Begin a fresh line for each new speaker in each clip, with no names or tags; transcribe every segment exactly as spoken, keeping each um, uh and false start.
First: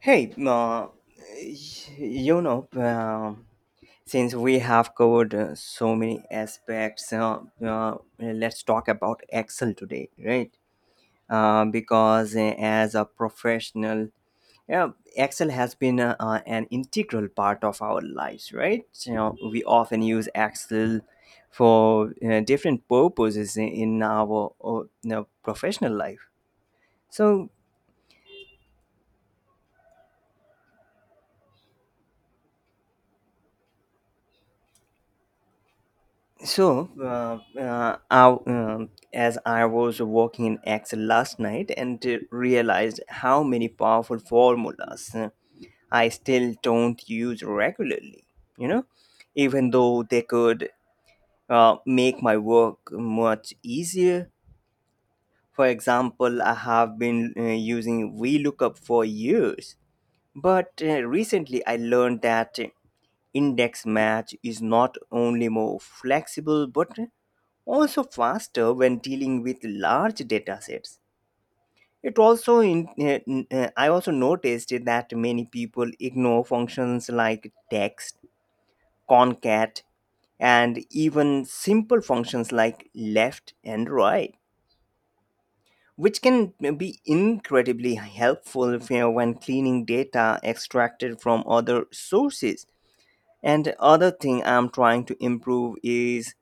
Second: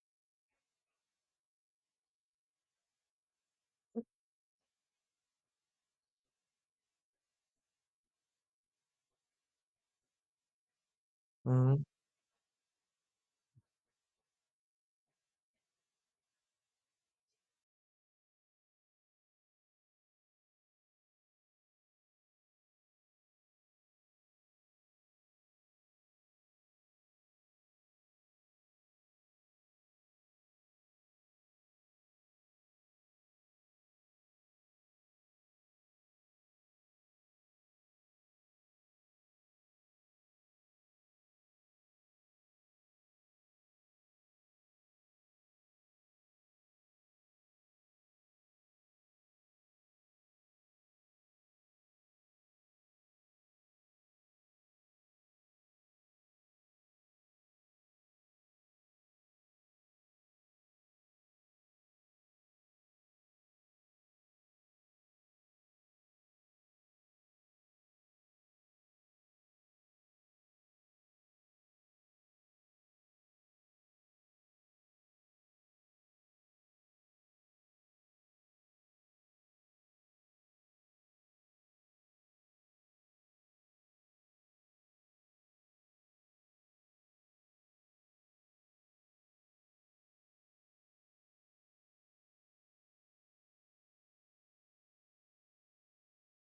Hey, uh, y- you know, um, Since we have covered uh, so many aspects, uh, uh, let's talk about Excel today, right? Uh,
Mhm.
because uh, as a professional, yeah, Excel has been uh, uh, an integral part of our lives, right? You know, we often use Excel for uh, different purposes in in our uh, you know, professional life. So So, uh, uh, I, um, as I was working in Excel last night and uh, realized how many powerful formulas uh, I still don't use regularly, you know, even though they could uh, make my work much easier. For example, I have been uh, using V lookup for years, but uh, recently I learned that index match is not only more flexible but also faster when dealing with large data sets. It also in, uh, n- uh, I also noticed that many people ignore functions like text, concat, and even simple functions like left and right, which can be incredibly helpful if, when cleaning data extracted from other sources. And other thing I'm trying to improve is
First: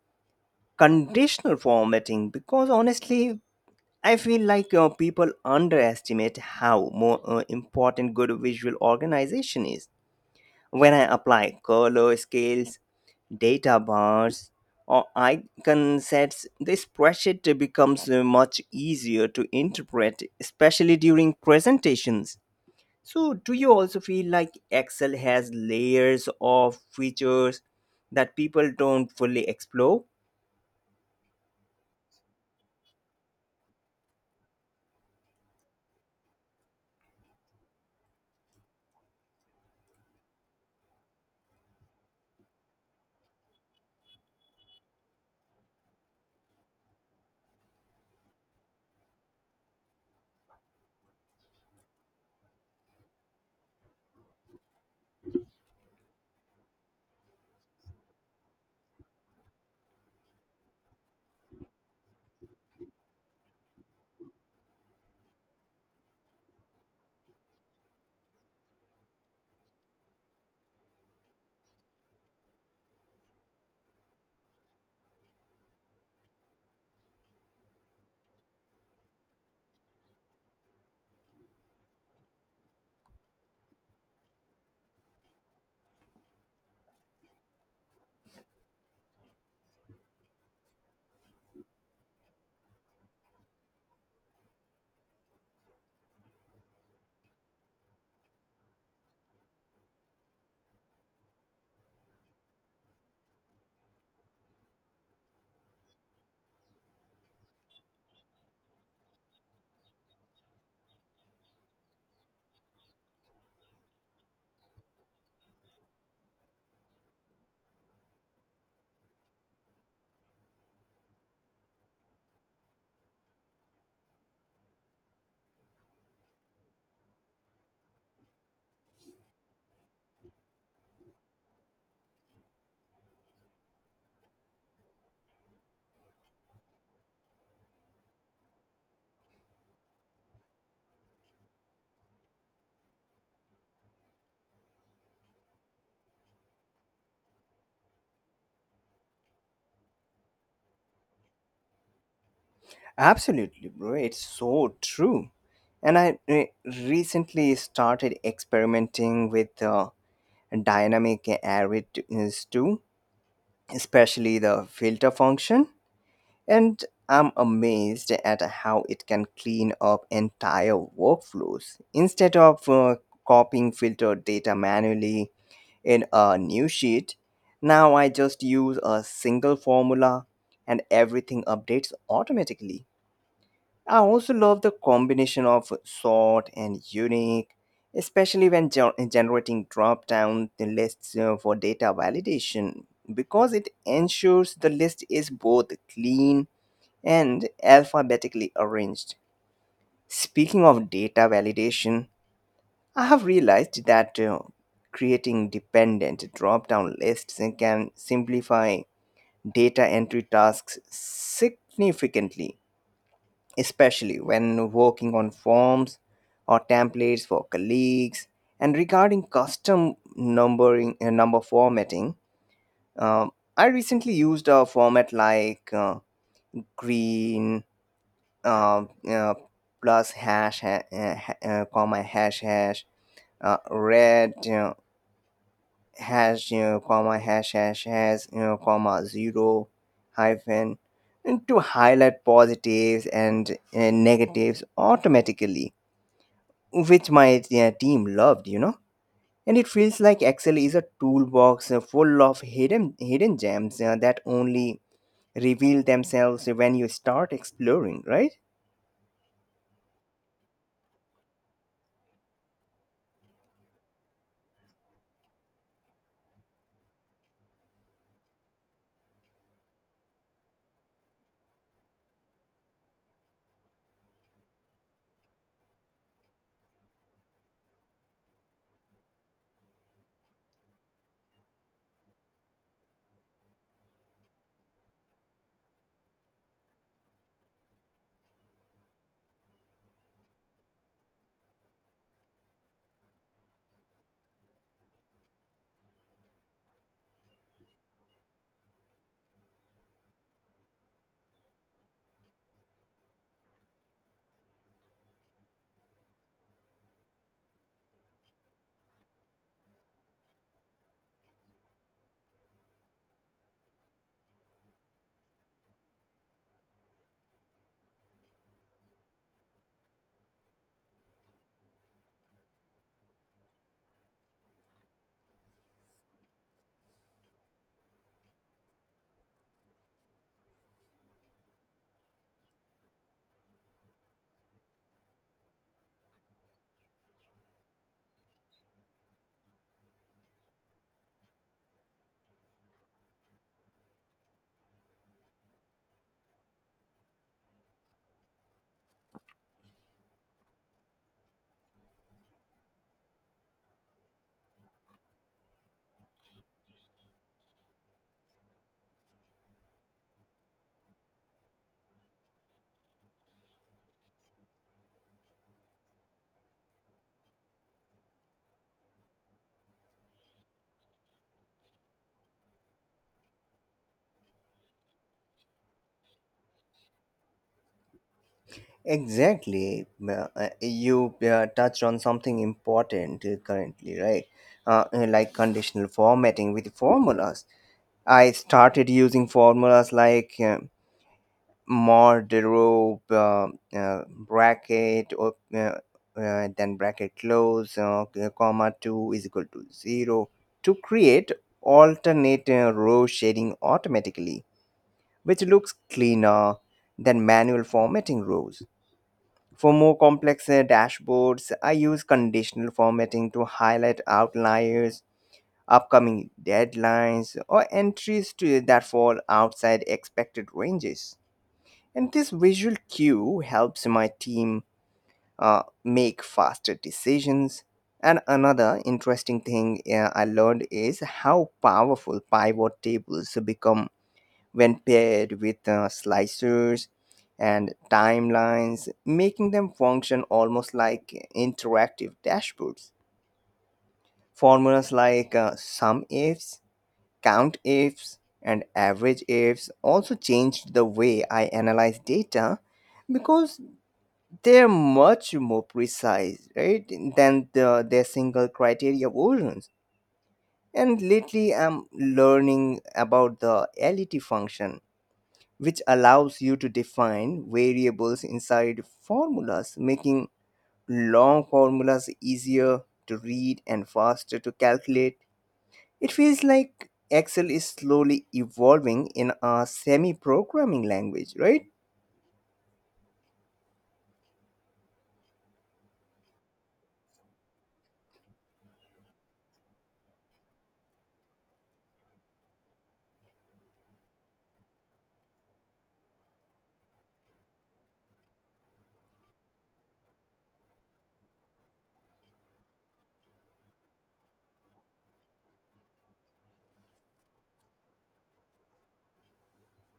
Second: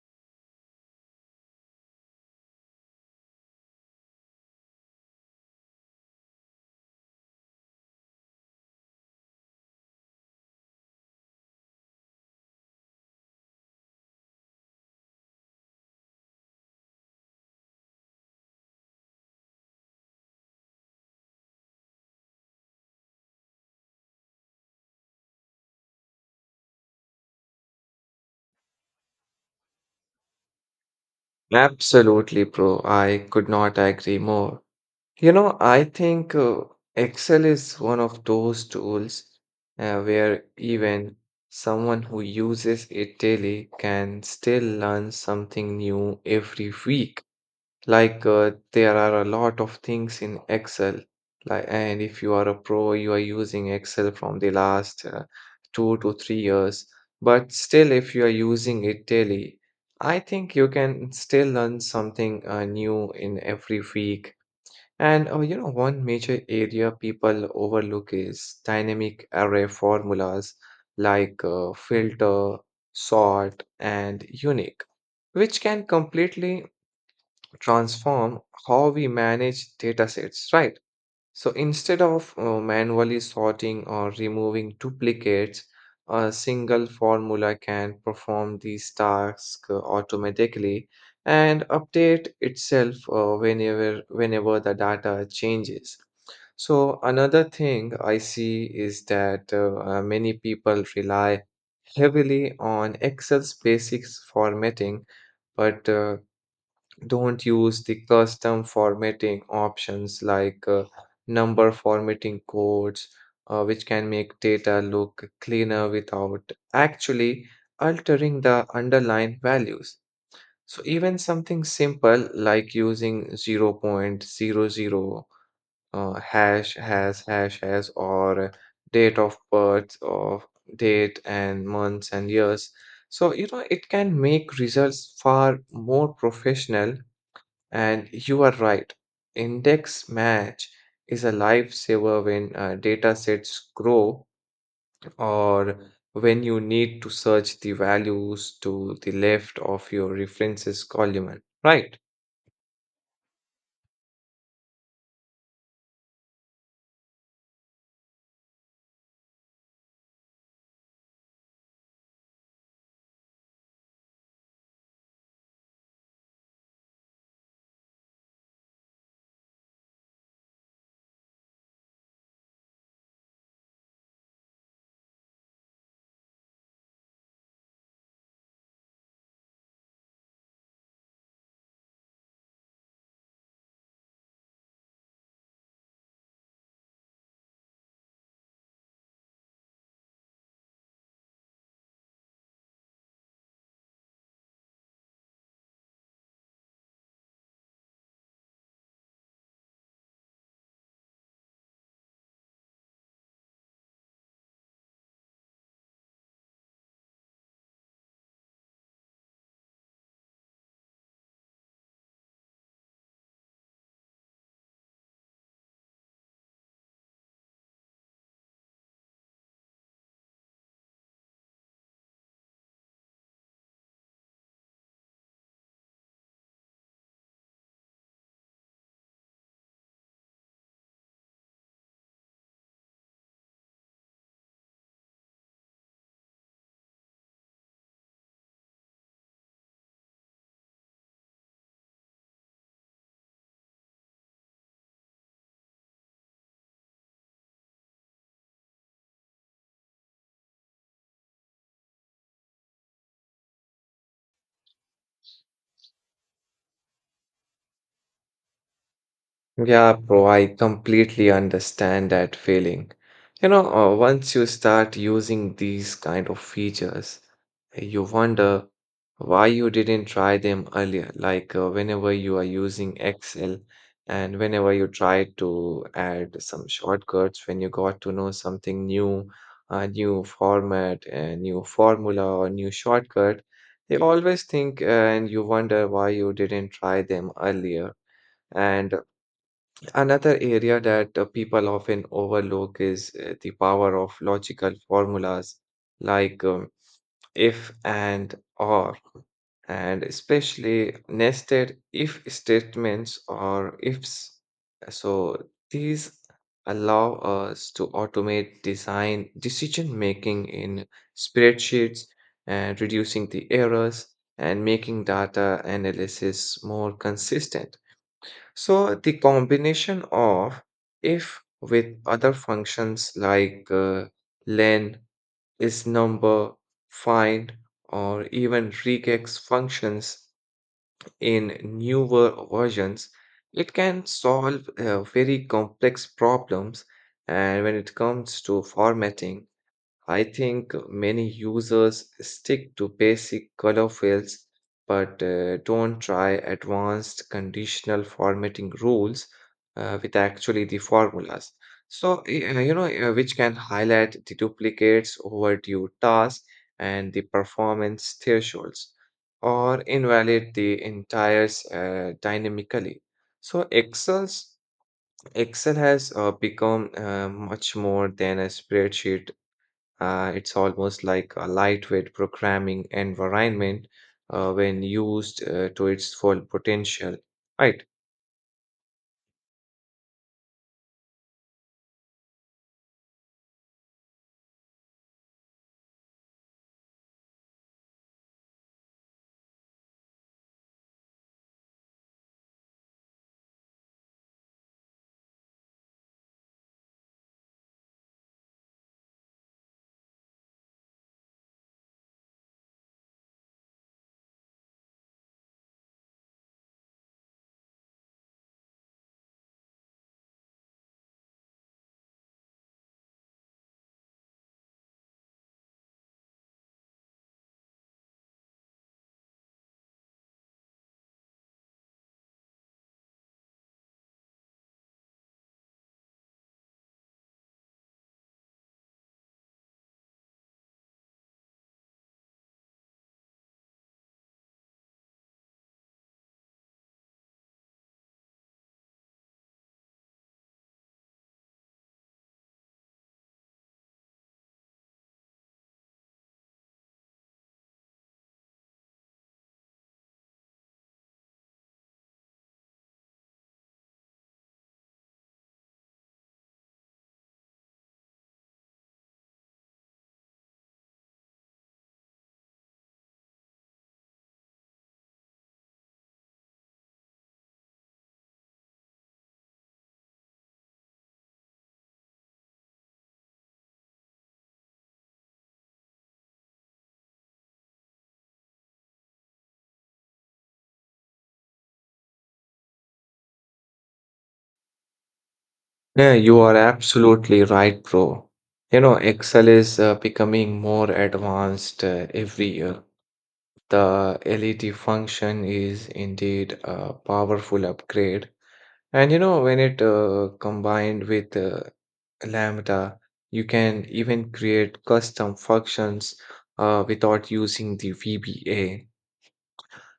conditional formatting because honestly I feel like uh, people underestimate how more uh, important good visual organization is. When I apply color scales, data bars, or icon sets, the spreadsheet becomes uh, much easier to interpret, especially during presentations. So, do you also feel like Excel has layers of features that people don't fully explore?
Absolutely, bro. I could not agree more. You know, I think uh, Excel is one of those tools uh, where even someone who uses it daily can still learn something new every week. Like uh, there are a lot of things in Excel. Like, and if you are a pro, you are using Excel from the last uh, two to three years. But still, if you are using it daily, I think you can still learn something uh, new in every week. And uh, you know, one major area people overlook is dynamic array formulas like uh, filter, sort, and unique, which can completely transform how we manage data sets, right? So instead of uh, manually sorting or removing duplicates, a single formula can perform these tasks uh, automatically and update itself uh, whenever whenever the data changes. So another thing I see is that uh, uh, many people rely heavily on Excel's basics formatting, but uh, don't use the custom formatting options like uh, number formatting codes, uh, which can make data look cleaner without actually altering the underlying values. So, even something simple like using zero point zero zero uh, hash, hash, hash, hash, or date of birth, or date and months and years. So, you know, it can make results far more professional, and you are right. Index match is a lifesaver when uh, data sets grow or when you need to search the values to the left of your references column, right?
Absolutely, bro. It's so true. And I re- recently started experimenting with uh, dynamic areas too, especially the filter function. And I'm amazed at how it can clean up entire workflows. Instead of uh, copying filter data manually in a new sheet, now I just use a single formula and everything updates automatically. I also love the combination of short and unique, especially when gen- uh, generating drop down lists uh, for data validation, because it ensures the list is both clean and alphabetically arranged. Speaking of data validation, I have realized that uh, creating dependent drop down lists can simplify data entry tasks significantly, especially when working on forms or templates for colleagues. And regarding custom numbering uh, number formatting, um, I recently used a format like uh, green uh, uh, plus hash ha- uh, ha- uh, comma hash hash uh, red you hash you comma hash hash hash you comma zero hyphen, and to highlight positives and uh, negatives automatically, which my uh, team loved, you know. And it feels like Excel is a toolbox uh, full of hidden hidden gems uh, that only reveal themselves when you start exploring, right?
Yeah, bro, I completely understand that feeling. You know, uh, once you start using these kind of features, you wonder why you didn't try them earlier. Like uh, whenever you are using Excel and whenever you try to add some shortcuts, when you got to know something new, a new format, a new formula, or new shortcut, you always think uh, and you wonder why you didn't try them earlier. And another area that uh, people often overlook is uh, the power of logical formulas like um, if and or, and especially nested if statements or ifs. So these allow us to automate design decision making in spreadsheets and reducing the errors and making data analysis more consistent. So the combination of if with other functions like uh, len, is number, find, or even regex functions in newer versions, it can solve uh, very complex problems. And when it comes to formatting, I think many users stick to basic color fields but uh, don't try advanced conditional formatting rules uh, with actually the formulas. So, y- uh, you know, uh, which can highlight the duplicates, overdue tasks, and the performance thresholds, or invalidate the entires uh, dynamically. So, Excel's Excel has uh, become uh, much more than a spreadsheet, uh, it's almost like a lightweight programming environment uh, when used uh, to its full potential, right?
Exactly. Uh, uh, you uh, touched on something important uh, currently, right? Uh, uh, like conditional formatting with formulas. I started using formulas like uh, Mordrobe uh, uh, bracket op- uh, uh, then bracket close uh, comma two is equal to zero to create alternate uh, row shading automatically, which looks cleaner than manual formatting rows. For more complex uh, dashboards, I use conditional formatting to highlight outliers, upcoming deadlines, or entries to that fall outside expected ranges, and this visual cue helps my team uh, make faster decisions. And another interesting thing uh, I learned is how powerful pivot tables become when paired with uh, slicers and timelines, making them function almost like interactive dashboards. Formulas like uh, sum ifs, count ifs, and average ifs also changed the way I analyze data, because they're much more precise, right, than the, their single criteria versions. And lately, I'm learning about the LET function, which allows you to define variables inside formulas, making long formulas easier to read and faster to calculate. It feels like Excel is slowly evolving in a semi programming language, right?
Yeah, you are absolutely right, bro. You know, Excel is uh, becoming more advanced uh, every year. The L E D function is indeed a powerful upgrade. And you know, when it uh, combined with uh, Lambda, you can even create custom functions uh, without using the V B A.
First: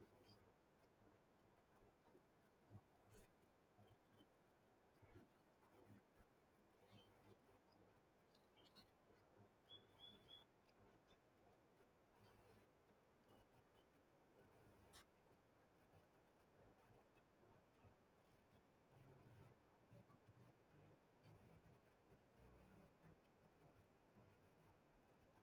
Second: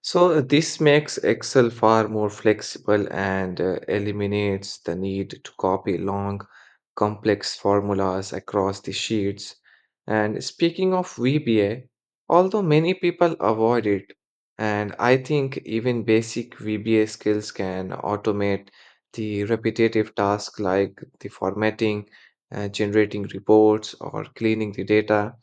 So uh, this makes Excel far more flexible and uh, eliminates the need to copy long, complex formulas across the sheets. And speaking of V B A, although many people avoid it, and I think even basic V B A skills can automate the repetitive tasks like the formatting, uh, generating reports, or cleaning the data.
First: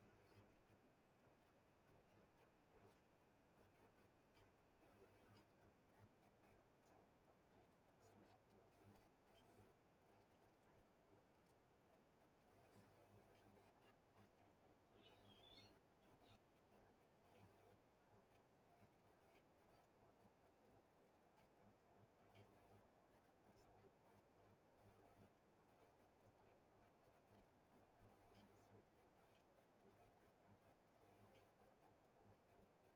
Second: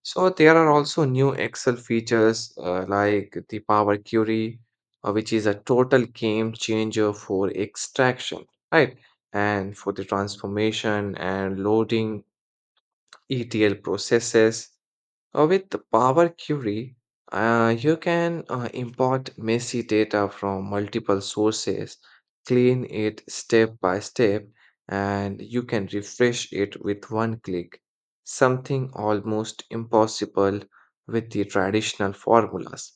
So there are also new Excel features uh, like the Power Query, uh, which is a total game changer for extraction, right? And for the transformation and loading E T L processes. Uh, With Power Query, uh, you can uh, import messy data from multiple sources, clean it step by step, and you can refresh it with one click, something almost impossible with the traditional formulas.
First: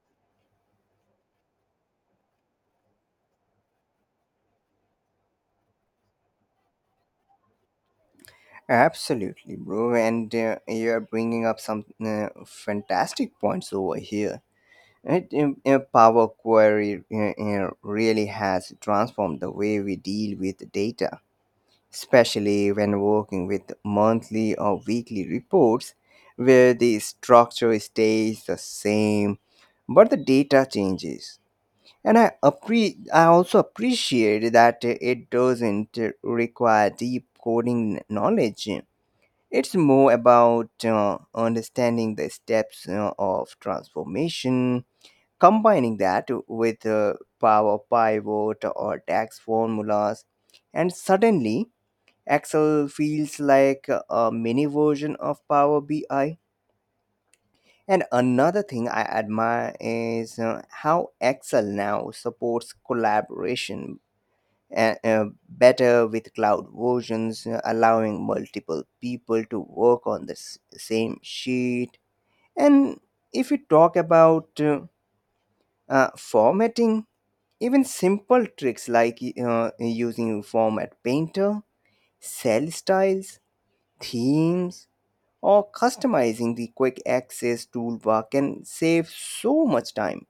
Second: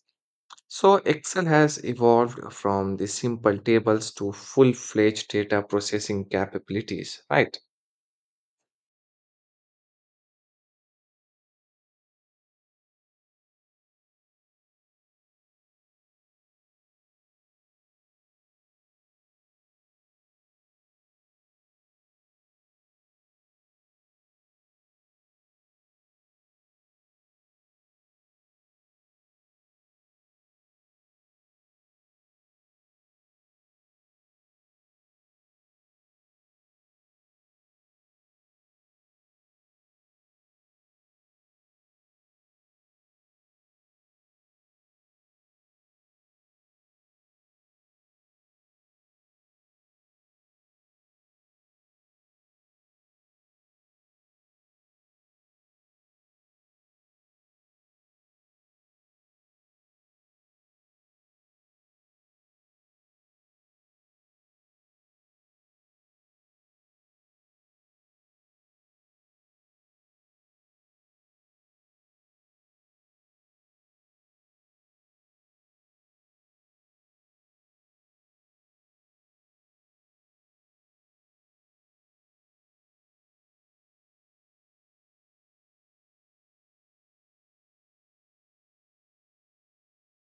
So, Excel has evolved from the simple tables to full fledged data processing capabilities, right?
Absolutely, bro. And uh, you're bringing up some uh, fantastic points over here. It, um, uh, Power Query uh, uh, really has transformed the way we deal with data, especially when working with monthly or weekly reports where the structure stays the same but the data changes. And I, appre- I also appreciate that it doesn't require deep coding knowledge. It's more about uh, understanding the steps uh, of transformation. Combining that with uh, power pivot or tax formulas, and suddenly Excel feels like a mini version of Power B I. And another thing I admire is uh, how Excel now supports collaboration uh, uh, better with cloud versions, uh, allowing multiple people to work on the s- same sheet. And if you talk about uh, uh, formatting, even simple tricks like uh, using format painter, cell styles, themes, or customizing the quick access toolbar can save so much time.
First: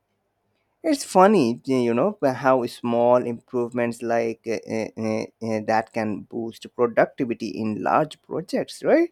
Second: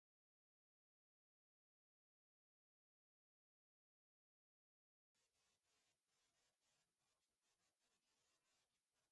It's funny, you know, how small improvements like uh, uh, uh, uh, that can boost productivity in large projects, right?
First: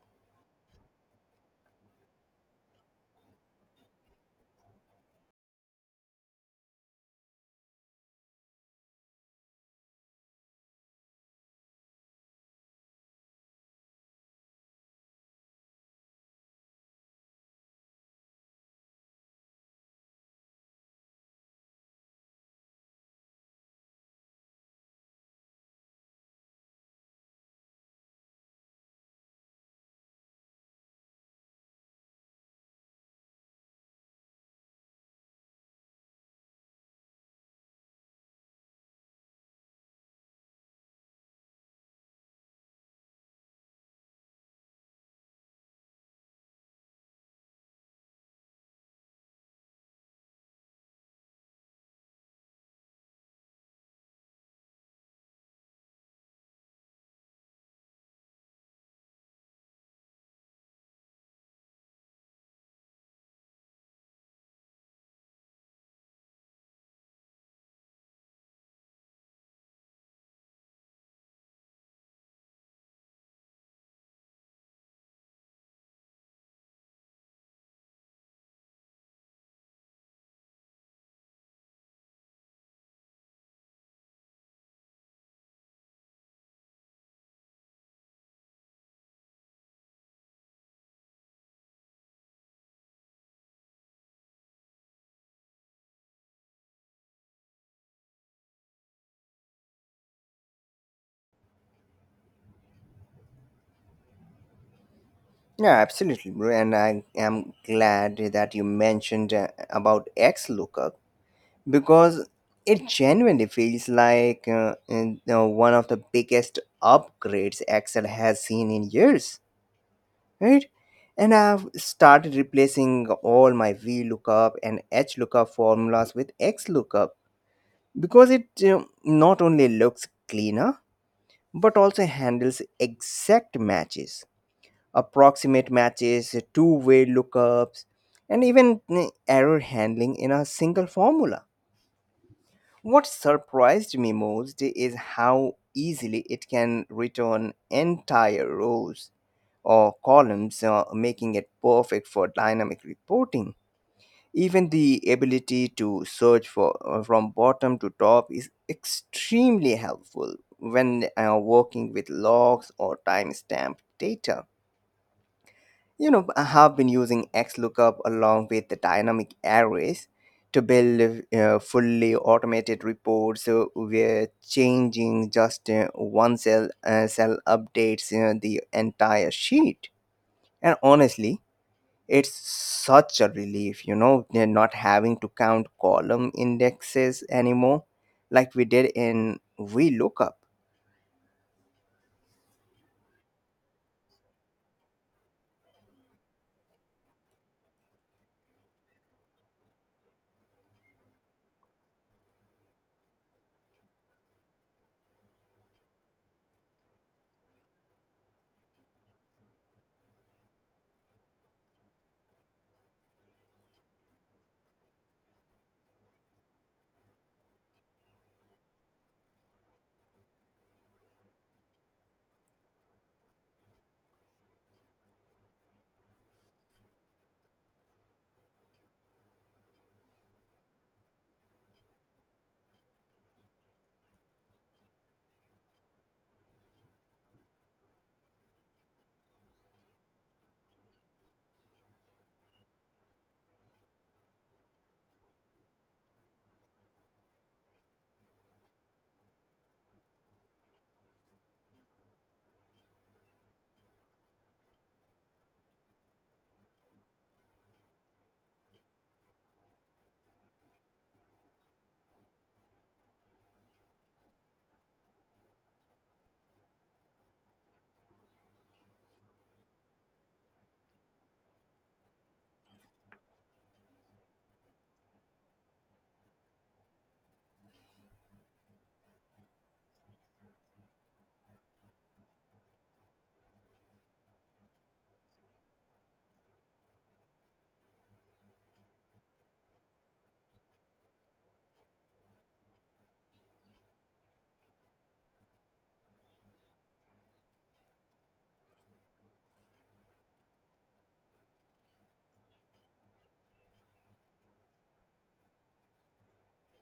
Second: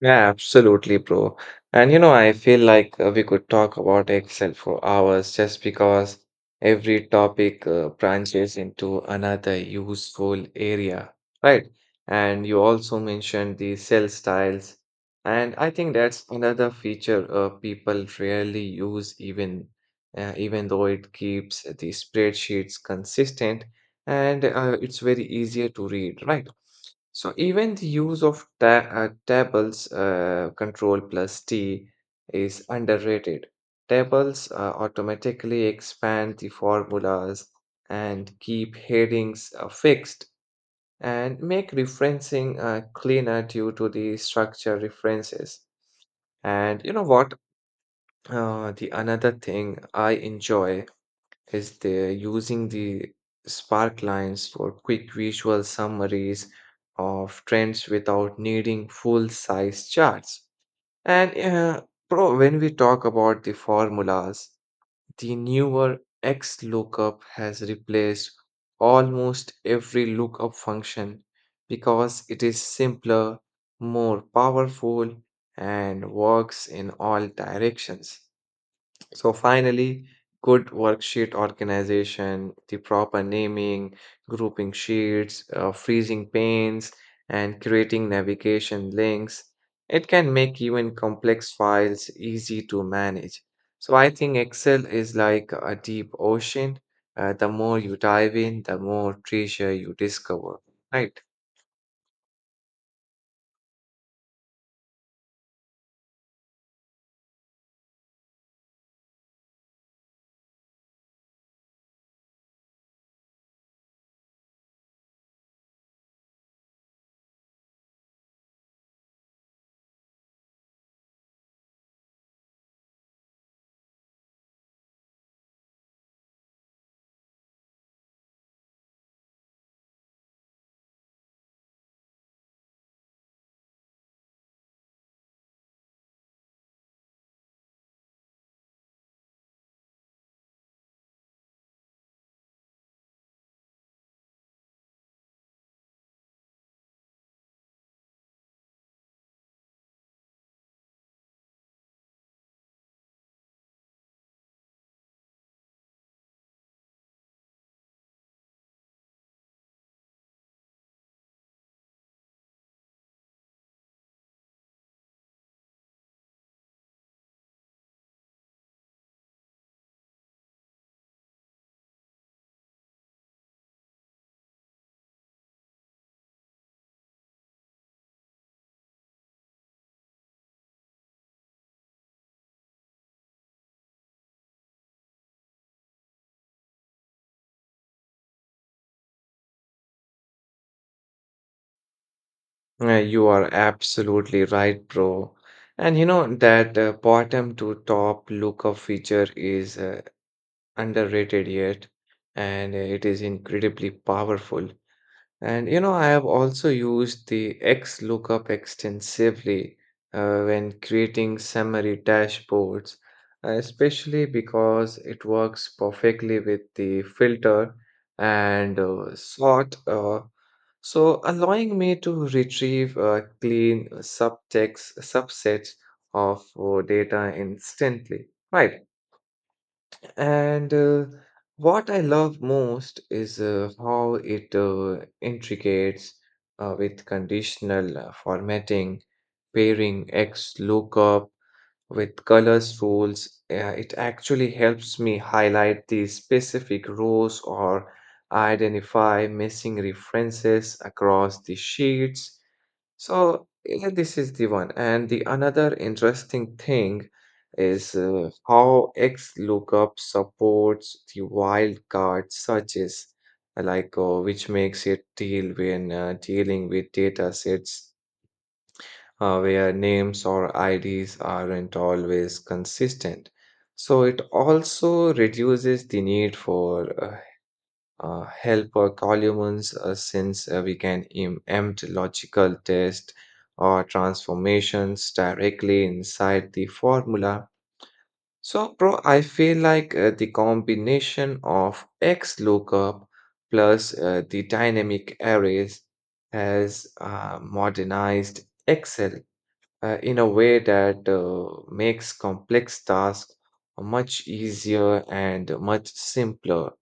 Yeah, absolutely, bro. And you know, I feel like uh, we could talk about Excel for hours just because every topic uh, branches into another useful area, right? And you also mentioned the cell styles. And I think that's another feature uh, people rarely use, even uh, even though it keeps the spreadsheets consistent and uh, it's very easier to read, right? So even the use of ta uh, tables, uh, control plus T is underrated. Tables uh, automatically expand the formulas and keep headings uh, fixed and make referencing uh, cleaner due to the structure references. And you know what? Uh, the another thing I enjoy is they're using the spark lines for quick visual summaries of trends without needing full size charts. And uh, pro, when we talk about the formulas, the newer X lookup has replaced almost every lookup function because it is simpler, more powerful, and works in all directions. So finally, good worksheet organization, the proper naming, grouping sheets, uh, freezing panes, and creating navigation links. It can make even complex files easy to manage. So I think Excel is like a deep ocean. Uh, the more you dive in, the more treasure you discover. Right?
Yeah, absolutely, bro. And I am glad that you mentioned uh, about XLookup, because it genuinely feels like uh, in, uh, one of the biggest upgrades Excel has seen in years, right? And I've started replacing all my V lookup and H lookup formulas with X lookup because it um, not only looks cleaner but also handles exact matches, approximate matches, two way lookups, and even mm, error handling in a single formula. What surprised me most is how easily it can return entire rows or columns, uh, making it perfect for dynamic reporting. Even the ability to search for uh, from bottom to top is extremely helpful when uh, working with logs or timestamp data. You know, I have been using X lookup along with the dynamic arrays to build uh, fully automated reports uh, where changing just uh, one cell uh, cell updates uh, the entire sheet. And honestly, it's such a relief, you know, they're not having to count column indexes anymore like we did in V lookup.
Uh, you are absolutely right, bro. And you know that uh, bottom to top lookup feature is uh, underrated yet, and it is incredibly powerful. And you know, I have also used the X lookup extensively uh, when creating summary dashboards, especially because it works perfectly with the filter and uh, sort. Uh, so allowing me to retrieve uh, clean subtext subsets of uh, data instantly, right? And uh, what I love most is uh, how it uh, integrates uh, with conditional uh, formatting, pairing X lookup with colors rules. Uh, it actually helps me highlight the specific rows or identify missing references across the sheets. So yeah, this is the one. And the another interesting thing is uh, how XLOOKUP supports the wildcard searches, like uh, which makes it deal when uh, dealing with data sets uh, where names or I Ds aren't always consistent. So it also reduces the need for uh, uh, help uh, columns uh, since uh, we can im- empt logical test or transformations directly inside the formula. So, bro, I feel like uh, the combination of X lookup plus uh, the dynamic arrays has uh, modernized Excel uh, in a way that uh, makes complex tasks much easier and much simpler.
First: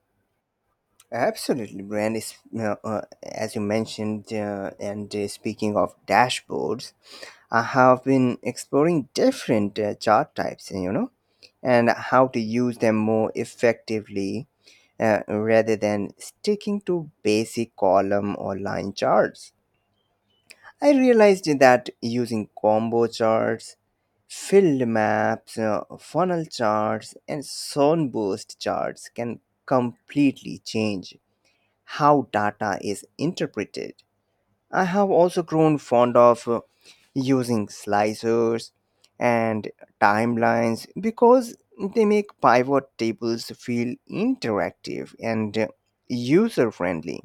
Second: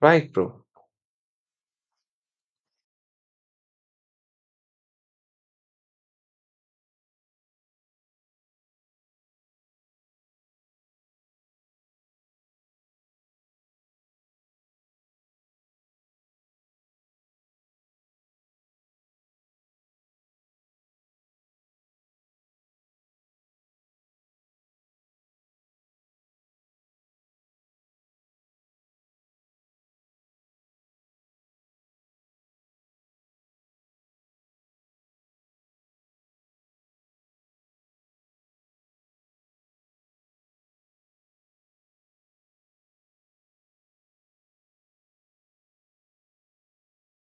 Right, bro?
Absolutely, Brand. Is, uh, uh, as you mentioned, uh, and uh, speaking of dashboards, I have been exploring different uh, chart types, you know, and how to use them more effectively, uh, rather than sticking to basic column or line charts. I realized that using combo charts, field maps, uh, funnel charts, and sunburst charts can completely change how data is interpreted. I have also grown fond of uh, using slicers and timelines because they make pivot tables feel interactive and user friendly,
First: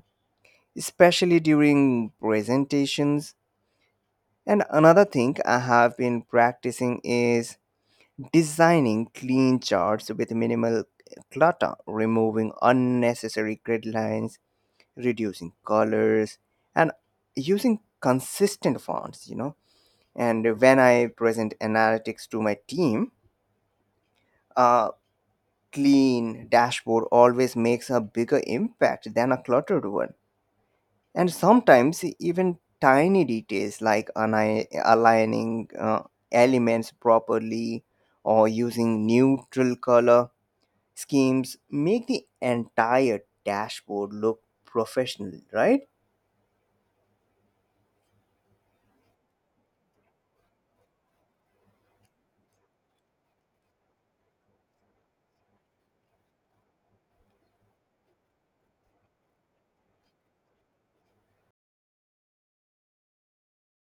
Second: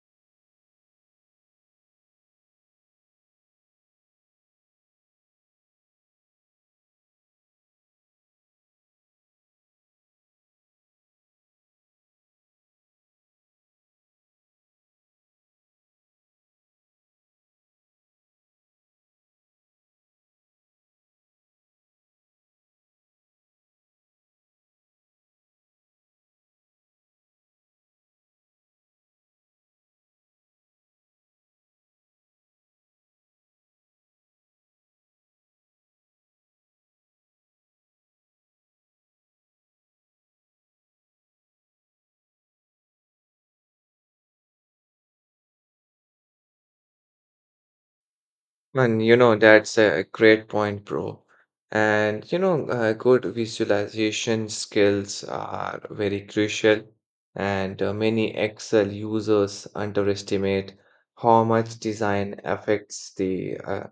especially during presentations. And another thing I have been practicing is designing clean charts with minimal clutter, removing unnecessary grid lines, reducing colors, and using consistent fonts, you know. And when I present analytics to my team, a clean dashboard always makes a bigger impact than a cluttered one. And sometimes even tiny details like ani- aligning uh, elements properly or using neutral color schemes make the entire dashboard look professional, right?
And you know, that's a great point, bro. And you know, uh, good visualization skills are very crucial, and uh, many Excel users underestimate how much design affects the uh,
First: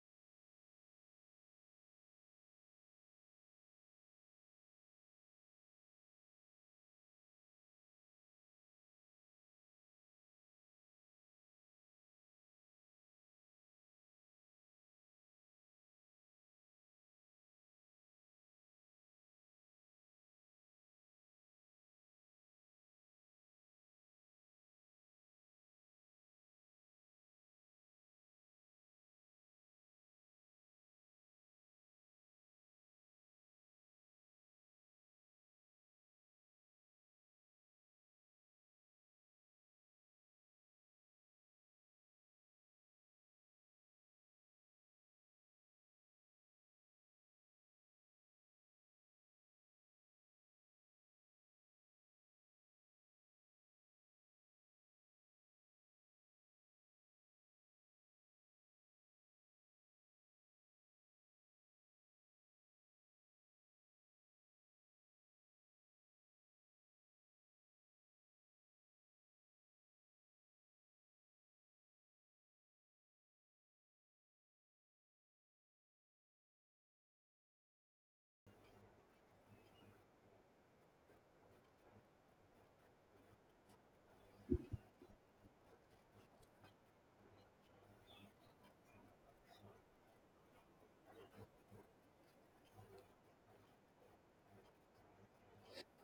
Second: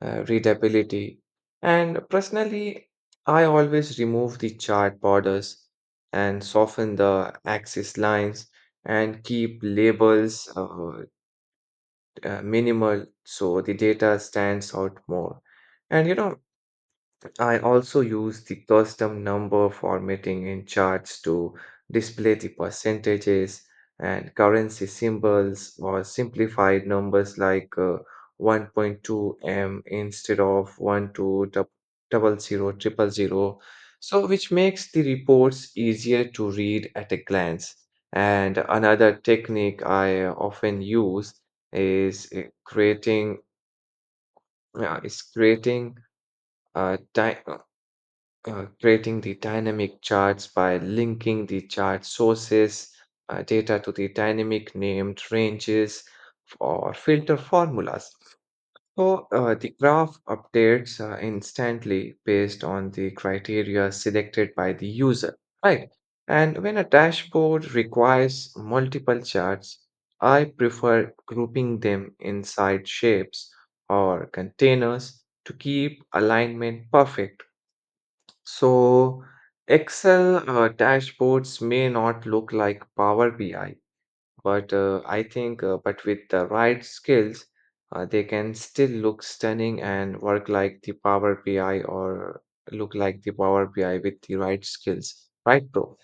uh, readability. And personally, I always remove the chart borders and soften the axis lines and keep labels uh, uh, minimal, so the data stands out more. And you know, I also use the custom number formatting in charts to display the percentages and currency symbols or simplified numbers like uh, one point two M instead of twelve million. So, which makes the reports easier to read at a glance. And another technique I often use is uh, creating uh, is creating a time uh, creating the dynamic charts by linking the chart sources uh, data to the dynamic named ranges or filter formulas. So uh, the graph updates uh, instantly based on the criteria selected by the user, right? And when a dashboard requires multiple charts, I prefer grouping them inside shapes or containers to keep alignment perfect. So, Excel uh, dashboards may not look like Power B I, but uh, I think, uh, but with the right skills, uh, they can still look stunning and work like the Power B I or look like the Power B I with the right skills. Right, bro?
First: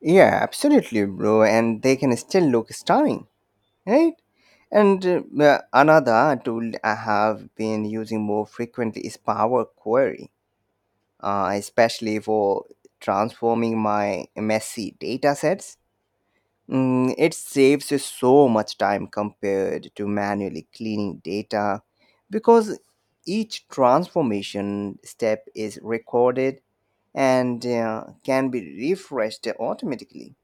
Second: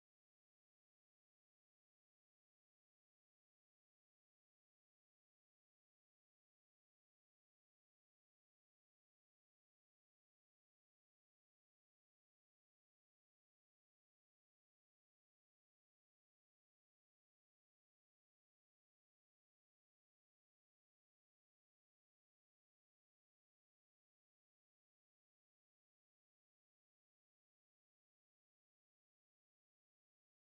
Yeah, absolutely, bro. And they can still look stunning, right? And uh, another tool I have been using more frequently is Power Query, uh, especially for transforming my messy datasets. Mm, it saves you so much time compared to manually cleaning data because each transformation step is recorded and uh, can be refreshed automatically.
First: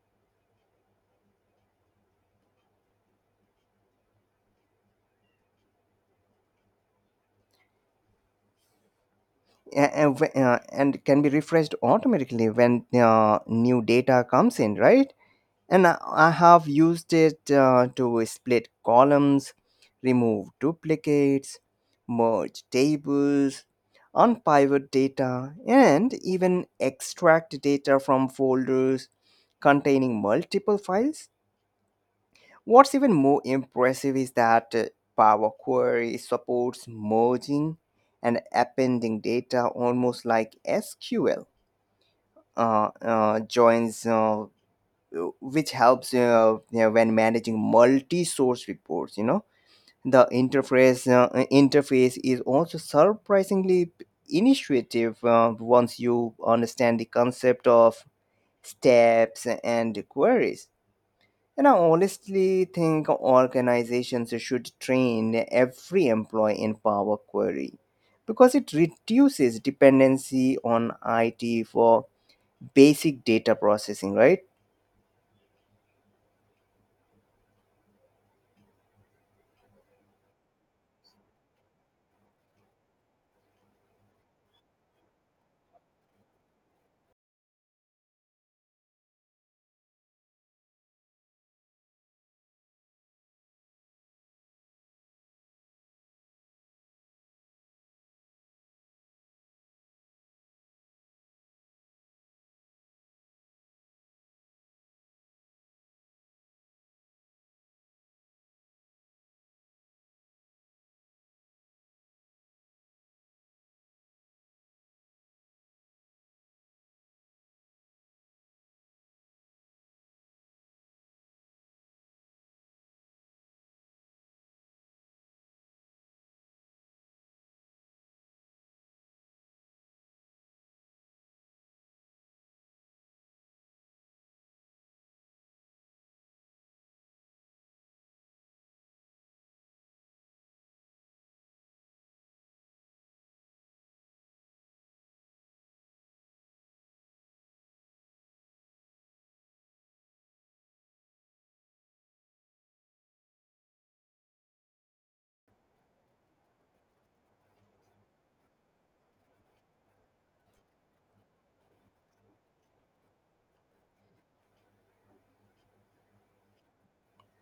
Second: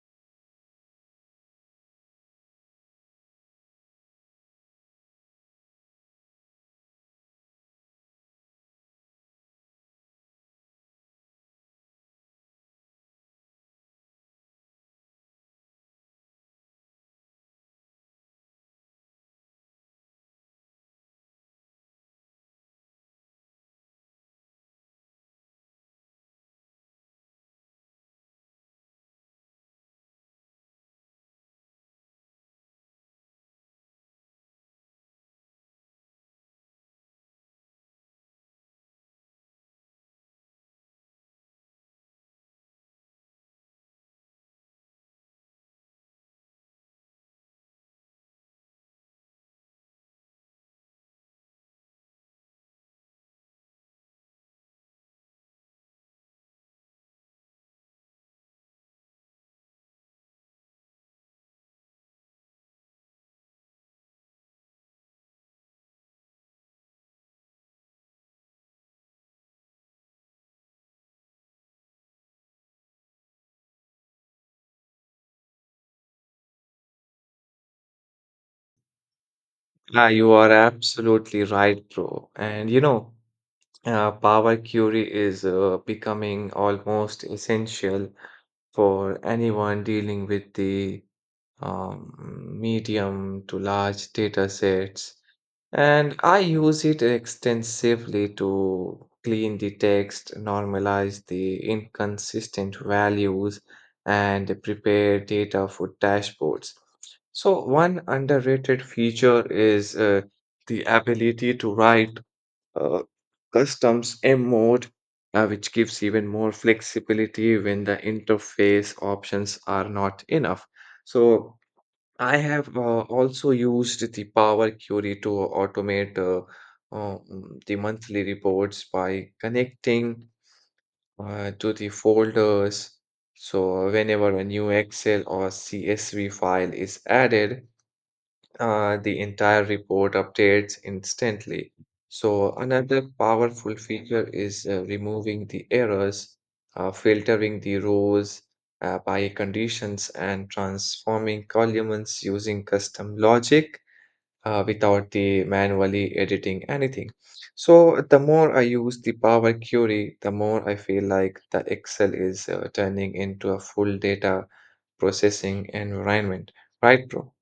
A- and, wh- uh, and can be refreshed automatically when uh, new data comes in, right. And I I have used it uh, to split columns, remove duplicates, merge tables, unpivot data, and even extract data from folders containing multiple files. What's even more impressive is that uh, Power Query supports merging and appending data almost like S Q L uh, uh, joins, uh, which helps, uh, you know, when managing multi-source reports. You know, the interface uh, interface is also surprisingly initiative uh, once you understand the concept of steps and queries. And I honestly think organizations should train every employee in power query because it reduces dependency on it for basic data processing, right.
Ah, you are absolutely right, bro. And you know, uh, Power Query is uh, becoming almost essential for anyone dealing with the um, medium to large data sets. And I use it extensively to clean the text, normalize the inconsistent values, and prepare data for dashboards. So, one underrated feature is uh, the ability to write uh, customs M mode, uh, which gives even more flexibility when the interface options are not enough. So, I have uh, also used the Power Query to automate uh, uh, mm, the monthly reports by connecting uh, to the folders. So whenever a new Excel or C S V file is added, uh, the entire report updates instantly. So, another powerful feature is uh, removing the errors, uh, filtering the rows uh, by conditions, and transforming columns using custom logic uh, without the manually editing anything. So, the more I use the Power Query, the more I feel like the Excel is uh, turning into a full data processing environment, right, bro?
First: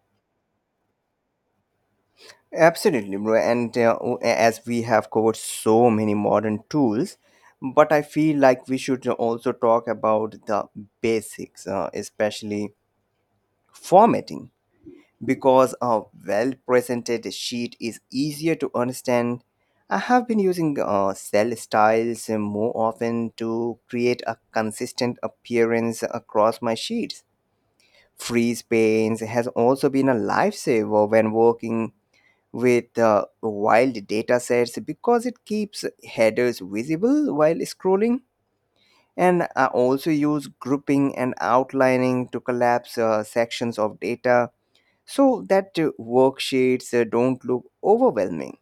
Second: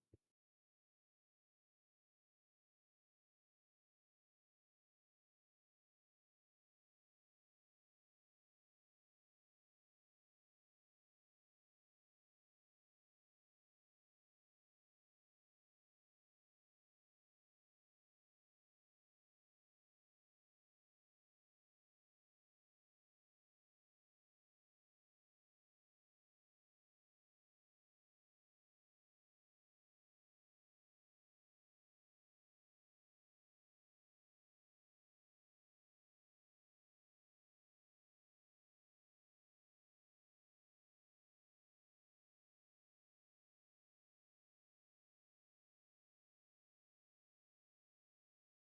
Absolutely, bro. And uh, o- as we have covered so many modern tools, but I feel like we should also talk about the basics, uh, especially formatting, because a well presented sheet is easier to understand. I have been using uh, cell styles uh, more often to create a consistent appearance across my sheets. Freeze panes has also been a lifesaver when working with uh, wild datasets because it keeps headers visible while scrolling. And I also use grouping and outlining to collapse uh, sections of data so that uh, worksheets uh, don't look overwhelming.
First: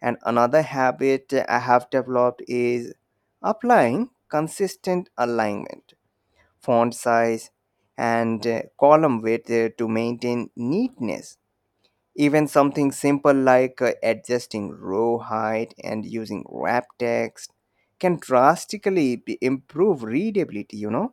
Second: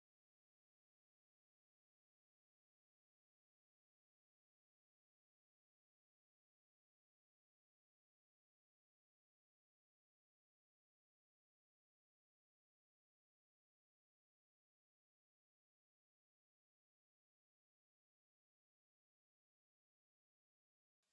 And another habit I have developed is applying consistent alignment, font size, and uh, column width uh, to maintain neatness. Even something simple like uh, adjusting row height and using wrap text can drastically be- improve readability, you know?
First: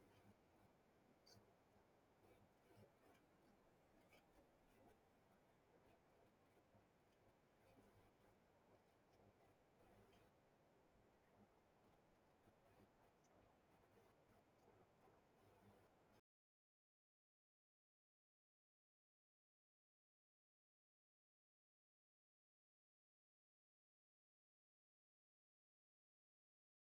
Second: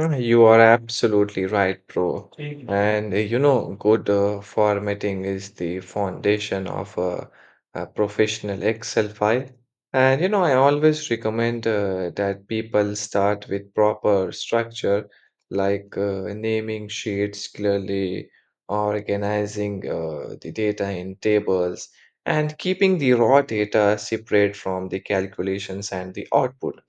Uh, You are absolutely right, bro. Mhm. And uh, you know, good uh, formatting is the foundation of a, a professional Excel file. And you know, I always recommend uh, that people start with proper structure, like uh, naming sheets clearly, organizing uh, the data in tables, and keeping the raw data separate from the calculations and the output.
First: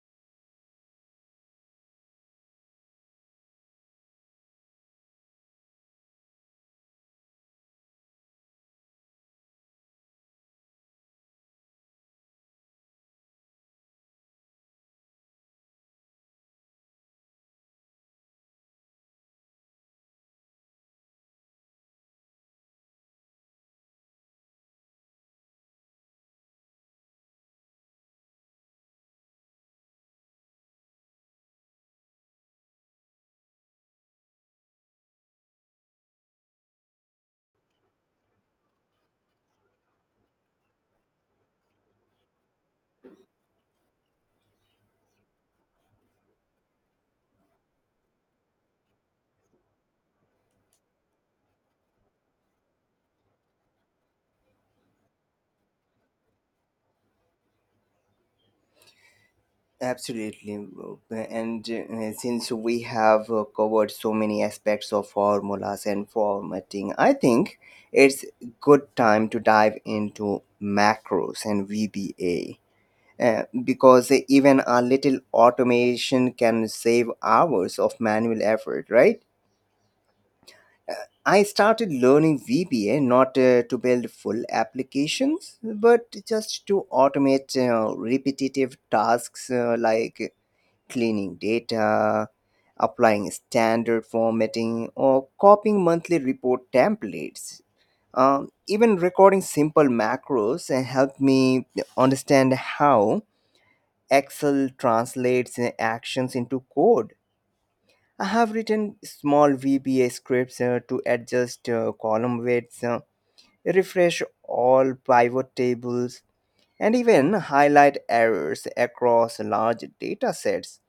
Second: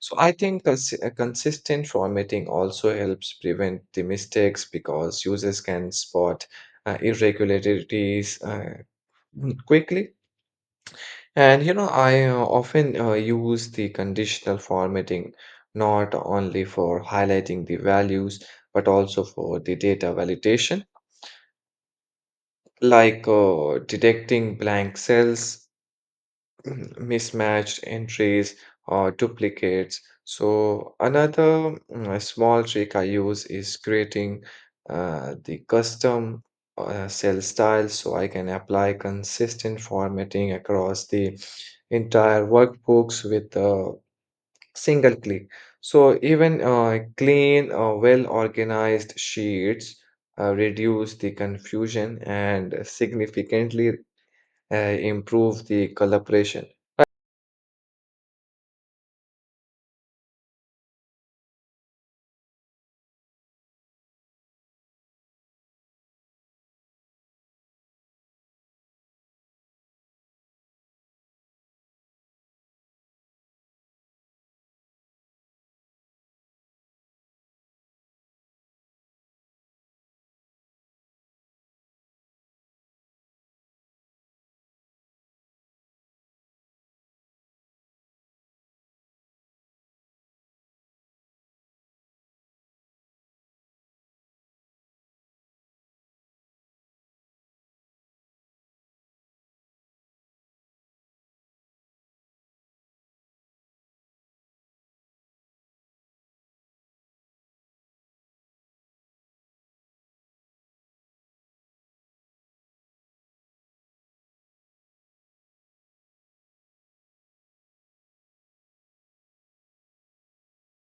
So I think cons- uh, consistent formatting also helps prevent the mistakes because users can spot uh, irregularities uh, mm, quickly. And you know, I uh, often uh, use the conditional formatting not only for highlighting the values but also for the data validation, like uh, detecting blank cells, mhm, mismatched entries or duplicates. So another mm, small trick I use is creating uh, the custom uh, cell style so I can apply consistent formatting across the entire workbooks with a single click. So even uh, clean or well-organized sheets uh, reduce the confusion and significantly uh, improve the collaboration.
Absolutely, bro. And uh, since we have uh, covered so many aspects of formulas and formatting, I think it's good time to dive into macros and V B A. Uh, because even a little automation can save hours of manual effort, right? I started learning V B A not uh, to build full applications, but just to automate uh, repetitive tasks uh, like cleaning data, applying standard formatting, or copying monthly report templates. Um, even recording simple macros uh, helped me understand how Excel translates uh, actions into code. I have written small V B A scripts uh, to adjust uh, column weights, uh, refresh all pivot tables, and even highlight errors across large data sets.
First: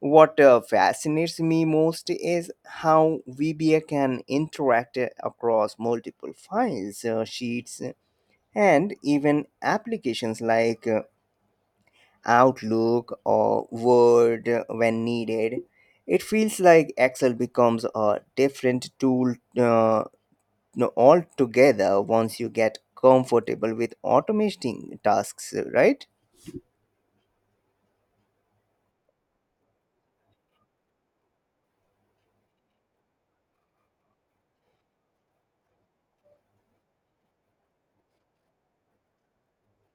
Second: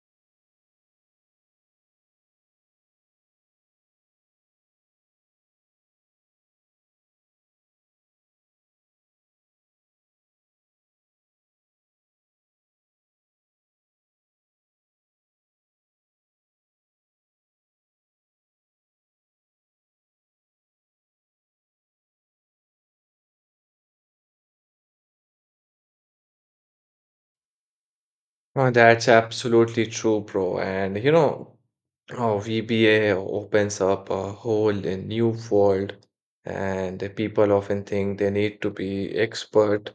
What uh, fascinates me most is how V B A can interact uh, across multiple files, uh, sheets, and even applications like uh, Outlook or Word when needed. It feels like Excel becomes a different tool, uh, no, altogether once you get comfortable with automating tasks, right?
No, that's absolutely true, bro. And you know, oh, V B A opens up a whole uh, new world, and the people often think they need to be expert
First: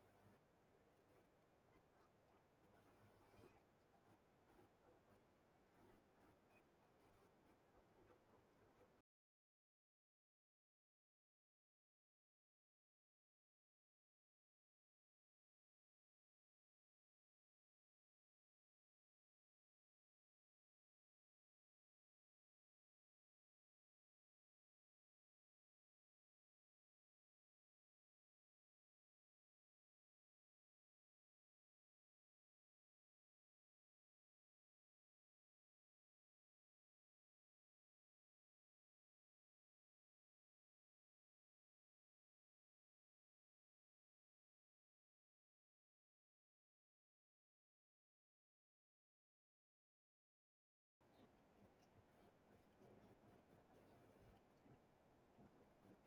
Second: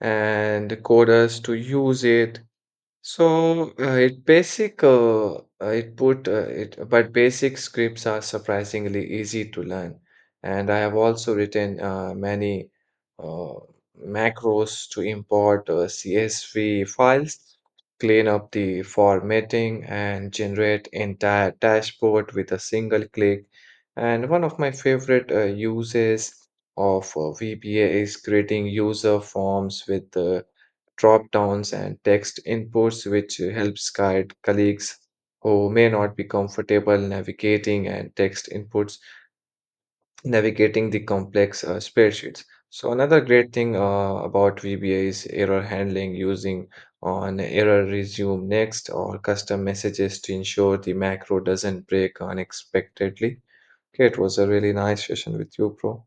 and coders to use it. So, uh, it basic uh, uh, it put uh, it but basic scripts are surprisingly easy to learn. And I have also written uh, many uh, macros to import uh, C S V files, clean up the formatting, and generate entire dashboard with a single click. And one of my favorite uh, uses of uh, V B A is creating user forms with uh, dropdowns and text inputs, which helps guide colleagues who may not be comfortable navigating and text inputs, navigating the complex uh, spreadsheets. So another great thing uh, about V B A is error handling using on error resume next or custom messages to ensure the macro doesn't break unexpectedly. Okay, it was a really nice session with you, bro.